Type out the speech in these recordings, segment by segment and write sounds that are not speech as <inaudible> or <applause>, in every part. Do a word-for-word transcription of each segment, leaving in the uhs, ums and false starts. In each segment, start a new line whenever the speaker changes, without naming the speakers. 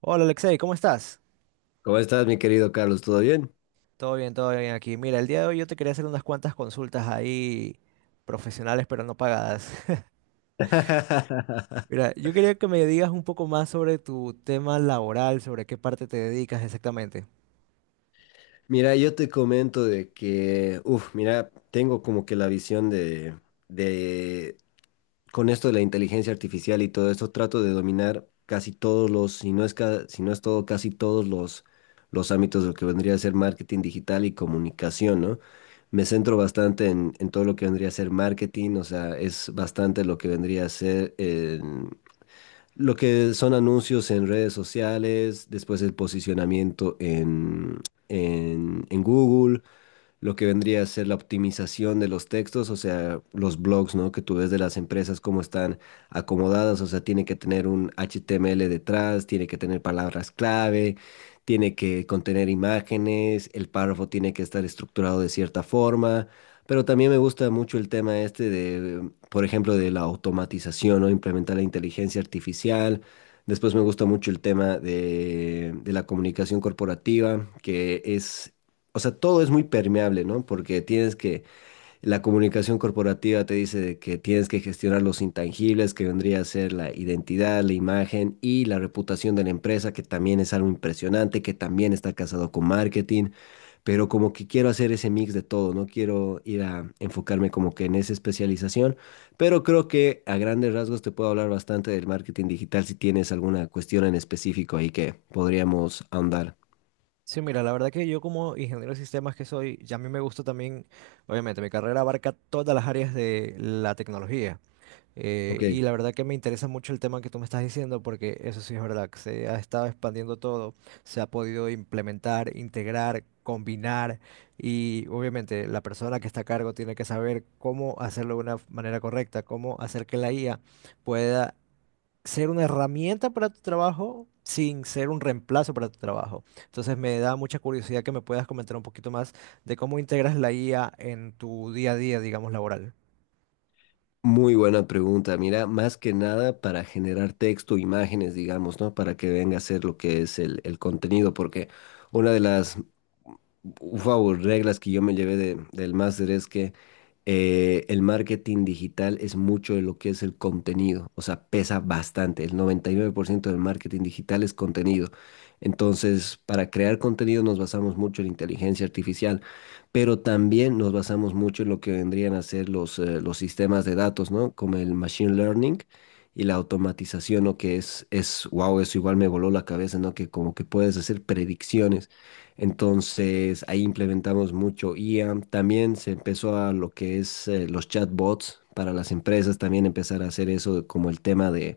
Hola Alexei, ¿cómo estás?
¿Cómo estás, mi querido Carlos? ¿Todo bien?
Todo bien, todo bien aquí. Mira, el día de hoy yo te quería hacer unas cuantas consultas ahí profesionales pero no pagadas. <laughs>
<laughs>
Mira, yo quería que me digas un poco más sobre tu tema laboral, sobre qué parte te dedicas exactamente.
Mira, yo te comento de que, uff, mira, tengo como que la visión de, de, con esto de la inteligencia artificial y todo esto, trato de dominar casi todos los, si no es, ca- si no es todo, casi todos los, los ámbitos de lo que vendría a ser marketing digital y comunicación, ¿no? Me centro bastante en, en todo lo que vendría a ser marketing, o sea, es bastante lo que vendría a ser eh, lo que son anuncios en redes sociales, después el posicionamiento en, en, en Google, lo que vendría a ser la optimización de los textos, o sea, los blogs, ¿no? Que tú ves de las empresas, cómo están acomodadas, o sea, tiene que tener un H T M L detrás, tiene que tener palabras clave, tiene que contener imágenes, el párrafo tiene que estar estructurado de cierta forma. Pero también me gusta mucho el tema este de, por ejemplo, de la automatización, ¿no? Implementar la inteligencia artificial. Después me gusta mucho el tema de, de la comunicación corporativa, que es, o sea, todo es muy permeable, ¿no? Porque tienes que, la comunicación corporativa te dice de que tienes que gestionar los intangibles, que vendría a ser la identidad, la imagen y la reputación de la empresa, que también es algo impresionante, que también está casado con marketing, pero como que quiero hacer ese mix de todo, no quiero ir a enfocarme como que en esa especialización, pero creo que a grandes rasgos te puedo hablar bastante del marketing digital si tienes alguna cuestión en específico ahí que podríamos ahondar.
Sí, mira, la verdad que yo como ingeniero de sistemas que soy, ya a mí me gusta también, obviamente, mi carrera abarca todas las áreas de la tecnología. Eh,
Ok.
y la verdad que me interesa mucho el tema que tú me estás diciendo, porque eso sí es verdad, que se ha estado expandiendo todo, se ha podido implementar, integrar, combinar, y obviamente la persona que está a cargo tiene que saber cómo hacerlo de una manera correcta, cómo hacer que la I A pueda ser una herramienta para tu trabajo sin ser un reemplazo para tu trabajo. Entonces me da mucha curiosidad que me puedas comentar un poquito más de cómo integras la I A en tu día a día, digamos, laboral.
Muy buena pregunta. Mira, más que nada para generar texto, imágenes, digamos, ¿no? Para que venga a ser lo que es el, el contenido, porque una de las, wow, reglas que yo me llevé de- del máster es que eh, el marketing digital es mucho de lo que es el contenido, o sea, pesa bastante. El noventa y nueve por ciento del marketing digital es contenido. Entonces, para crear contenido nos basamos mucho en inteligencia artificial, pero también nos basamos mucho en lo que vendrían a ser los, eh, los sistemas de datos, ¿no? Como el machine learning y la automatización, ¿no? Que es, es, wow, eso igual me voló la cabeza, ¿no? Que como que puedes hacer predicciones. Entonces, ahí implementamos mucho I A. También se empezó a lo que es eh, los chatbots para las empresas, también empezar a hacer eso como el tema de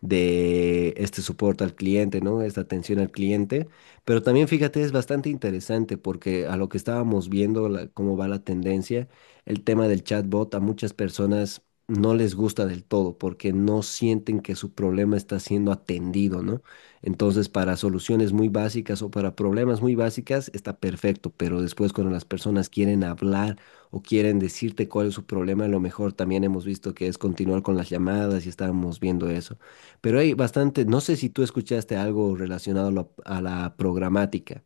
de este soporte al cliente, ¿no? Esta atención al cliente. Pero también fíjate, es bastante interesante porque a lo que estábamos viendo, la- cómo va la tendencia, el tema del chatbot a muchas personas no les gusta del todo porque no sienten que su problema está siendo atendido, ¿no? Entonces, para soluciones muy básicas o para problemas muy básicas está perfecto, pero después cuando las personas quieren hablar o quieren decirte cuál es su problema, a lo mejor también hemos visto que es continuar con las llamadas y estábamos viendo eso. Pero hay bastante, no sé si tú escuchaste algo relacionado a lo- a la programática.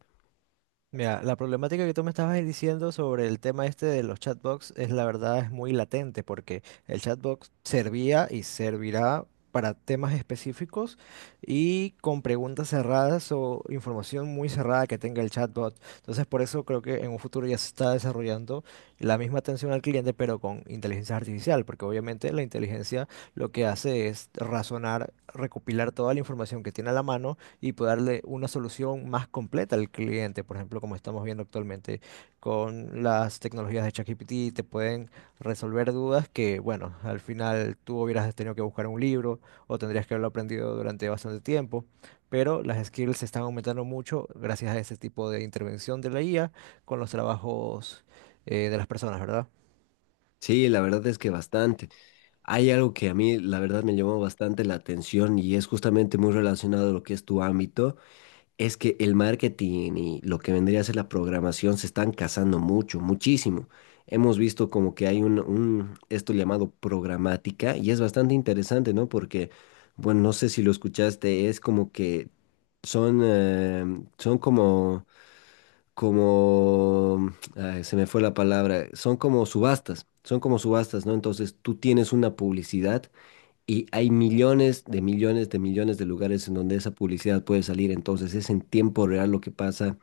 Mira, la problemática que tú me estabas diciendo sobre el tema este de los chatbots es la verdad es muy latente porque el chatbot servía y servirá para temas específicos y con preguntas cerradas o información muy cerrada que tenga el chatbot. Entonces, por eso creo que en un futuro ya se está desarrollando la misma atención al cliente, pero con inteligencia artificial, porque obviamente la inteligencia lo que hace es razonar, recopilar toda la información que tiene a la mano y poder darle una solución más completa al cliente. Por ejemplo, como estamos viendo actualmente con las tecnologías de ChatGPT, te pueden resolver dudas que, bueno, al final tú hubieras tenido que buscar un libro o tendrías que haberlo aprendido durante bastante tiempo. Pero las skills se están aumentando mucho gracias a ese tipo de intervención de la I A con los trabajos eh, de las personas, ¿verdad?
Sí, la verdad es que bastante. Hay algo que a mí, la verdad, me llamó bastante la atención y es justamente muy relacionado a lo que es tu ámbito, es que el marketing y lo que vendría a ser la programación se están casando mucho, muchísimo. Hemos visto como que hay un, un esto llamado programática y es bastante interesante, ¿no? Porque, bueno, no sé si lo escuchaste, es como que son, eh, son como como, ay, se me fue la palabra, son como subastas, son como subastas, ¿no? Entonces tú tienes una publicidad y hay millones de millones de millones de lugares en donde esa publicidad puede salir, entonces es en tiempo real lo que pasa,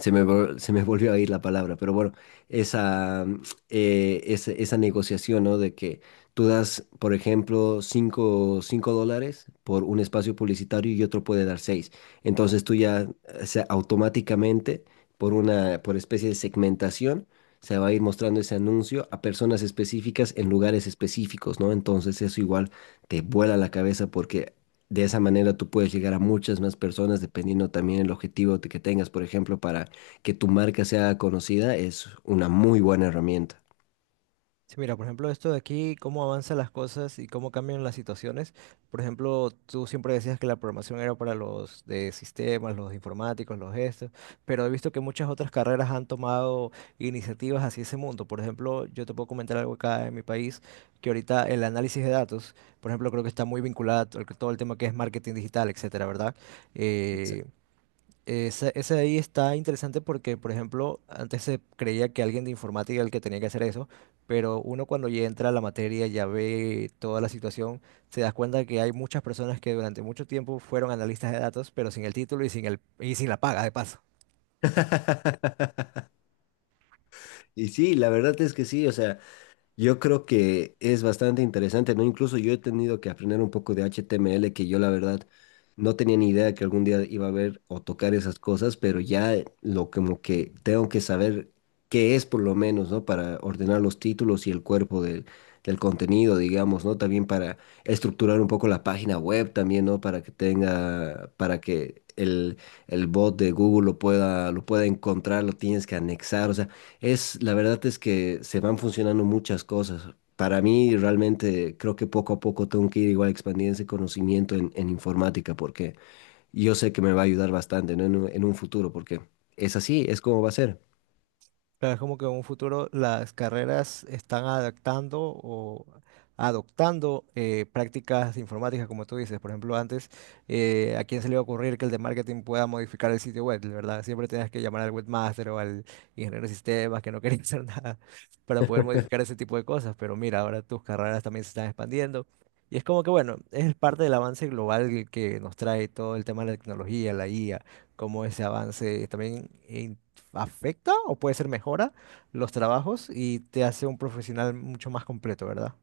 se me, vol- se me <laughs> volvió a ir la palabra, pero bueno, esa, mm, eh, esa, esa negociación, ¿no? De que tú das, por ejemplo, cinco cinco dólares por un espacio publicitario y otro puede dar seis. Entonces tú ya, o sea, automáticamente, por una, por especie de segmentación, se va a ir mostrando ese anuncio a personas específicas en lugares específicos, ¿no? Entonces eso igual te vuela la cabeza porque de esa manera tú puedes llegar a muchas más personas dependiendo también el objetivo te- que tengas. Por ejemplo, para que tu marca sea conocida es una muy buena herramienta.
Sí, mira, por ejemplo, esto de aquí, cómo avanzan las cosas y cómo cambian las situaciones. Por ejemplo, tú siempre decías que la programación era para los de sistemas, los informáticos, los gestos, pero he visto que muchas otras carreras han tomado iniciativas hacia ese mundo. Por ejemplo, yo te puedo comentar algo acá en mi país, que ahorita el análisis de datos, por ejemplo, creo que está muy vinculado a todo el todo el tema que es marketing digital, etcétera, ¿verdad? Eh,
Exacto.
esa- Ese, Ahí está interesante porque, por ejemplo, antes se creía que alguien de informática era el que tenía que hacer eso, pero uno cuando ya entra a la materia, ya ve toda la situación, se da cuenta que hay muchas personas que durante mucho tiempo fueron analistas de datos, pero sin el título y sin el, y sin la paga, de paso.
<laughs> Y sí, la verdad es que sí, o sea, yo creo que es bastante interesante, ¿no? Incluso yo he tenido que aprender un poco de H T M L, que yo la verdad no tenía ni idea que algún día iba a ver o tocar esas cosas, pero ya eh, lo como que tengo que saber qué es por lo menos, ¿no? Para ordenar los títulos y el cuerpo del, del contenido, digamos, ¿no? También para estructurar un poco la página web también, ¿no? Para que tenga, para que el, el bot de Google lo pueda, lo pueda encontrar, lo tienes que anexar, o sea. Es, la verdad es que se van funcionando muchas cosas. Para mí, realmente creo que poco a poco tengo que ir igual expandiendo ese conocimiento en, en informática, porque yo sé que me va a ayudar bastante, ¿no? En un, en un futuro, porque es así, es como va a ser.
Claro, es como que en un futuro las carreras están adaptando o adoptando eh, prácticas informáticas, como tú dices. Por ejemplo, antes, eh, ¿a quién se le iba a ocurrir que el de marketing pueda modificar el sitio web, ¿verdad? Siempre tenías que llamar al webmaster o al ingeniero de sistemas que no quería <laughs> hacer nada para poder modificar ese tipo de cosas. Pero mira, ahora tus carreras también se están expandiendo. Y es como que, bueno, es parte del avance global que nos trae todo el tema de la tecnología, la I A, cómo ese avance también... eh, afecta o puede ser mejora los trabajos y te hace un profesional mucho más completo, ¿verdad?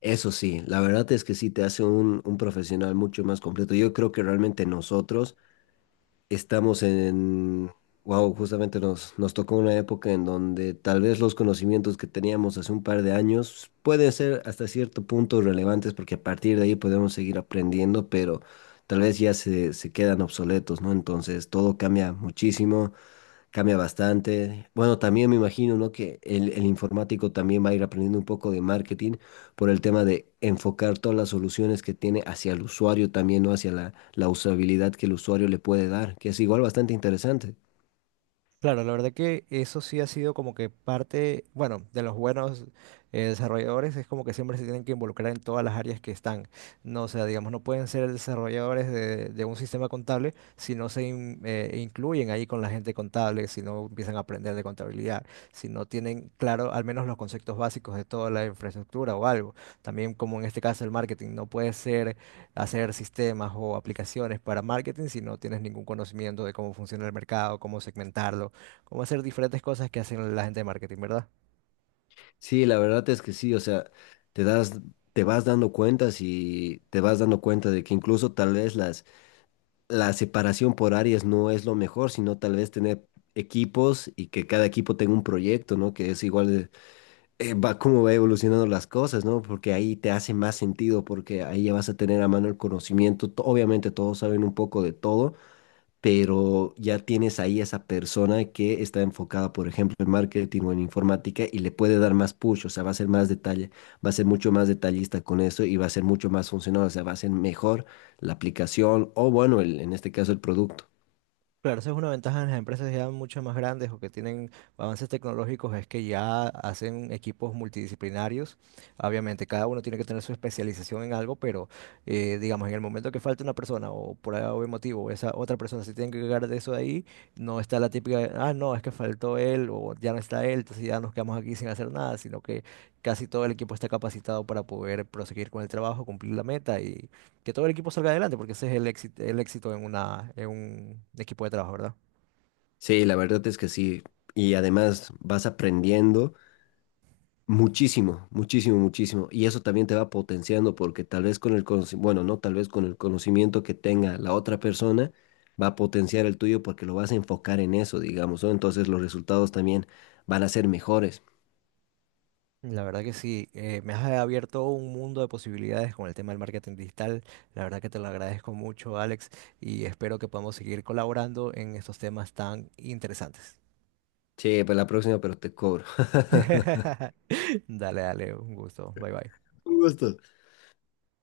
Eso sí, la verdad es que sí te hace un, un profesional mucho más completo. Yo creo que realmente nosotros estamos en, wow, justamente nos, nos tocó una época en donde tal vez los conocimientos que teníamos hace un par de años pueden ser hasta cierto punto relevantes porque a partir de ahí podemos seguir aprendiendo, pero tal vez ya se, se quedan obsoletos, ¿no? Entonces todo cambia muchísimo. Cambia bastante. Bueno, también me imagino, ¿no? Que el, el informático también va a ir aprendiendo un poco de marketing por el tema de enfocar todas las soluciones que tiene hacia el usuario también, ¿no? Hacia la, la usabilidad que el usuario le puede dar, que es igual bastante interesante.
Claro, la verdad que eso sí ha sido como que parte, bueno, de los buenos eh, desarrolladores es como que siempre se tienen que involucrar en todas las áreas que están. No, o sea, digamos, no pueden ser desarrolladores de, de un sistema contable si no se in- eh, incluyen ahí con la gente contable, si no empiezan a aprender de contabilidad, si no tienen claro al menos los conceptos básicos de toda la infraestructura o algo. También como en este caso el marketing, no puede ser hacer sistemas o aplicaciones para marketing si no tienes ningún conocimiento de cómo funciona el mercado, cómo segmentarlo, cómo hacer diferentes cosas que hacen la gente de marketing, ¿verdad?
Sí, la verdad es que sí, o sea, te das, te vas dando cuentas y te vas dando cuenta de que incluso tal vez las, la separación por áreas no es lo mejor, sino tal vez tener equipos y que cada equipo tenga un proyecto, ¿no? Que es igual eh, va cómo va evolucionando las cosas, ¿no? Porque ahí te hace más sentido, porque ahí ya vas a tener a mano el conocimiento. To- Obviamente todos saben un poco de todo, pero ya tienes ahí esa persona que está enfocada, por ejemplo, en marketing o en informática y le puede dar más push, o sea, va a ser más detalle, va a ser mucho más detallista con eso y va a ser mucho más funcional, o sea, va a ser mejor la aplicación o, bueno, el- en este caso, el producto.
Claro, esa es una ventaja en las empresas ya mucho más grandes o que tienen avances tecnológicos, es que ya hacen equipos multidisciplinarios. Obviamente, cada uno tiene que tener su especialización en algo, pero eh, digamos, en el momento que falta una persona o por algún motivo, esa otra persona se tiene que cargar de eso de ahí, no está la típica, de, ah, no, es que faltó él o ya no está él, entonces ya nos quedamos aquí sin hacer nada, sino que casi todo el equipo está capacitado para poder proseguir con el trabajo, cumplir la meta y que todo el equipo salga adelante, porque ese es el éxito, el éxito en una, en un equipo de trabajo, ¿verdad?
Sí, la verdad es que sí. Y además vas aprendiendo. Muchísimo, muchísimo, muchísimo. Y eso también te va potenciando porque tal vez con el conoci- bueno, no, tal vez con el conocimiento que tenga la otra persona va a potenciar el tuyo porque lo vas a enfocar en eso, digamos, ¿no? Entonces los resultados también van a ser mejores.
La verdad que sí, eh, me has abierto un mundo de posibilidades con el tema del marketing digital. La verdad que te lo agradezco mucho, Alex, y espero que podamos seguir colaborando en estos temas tan interesantes.
Sí, para la próxima, pero te cobro.
<laughs> Dale, dale, un gusto. Bye, bye.
<laughs> Un gusto.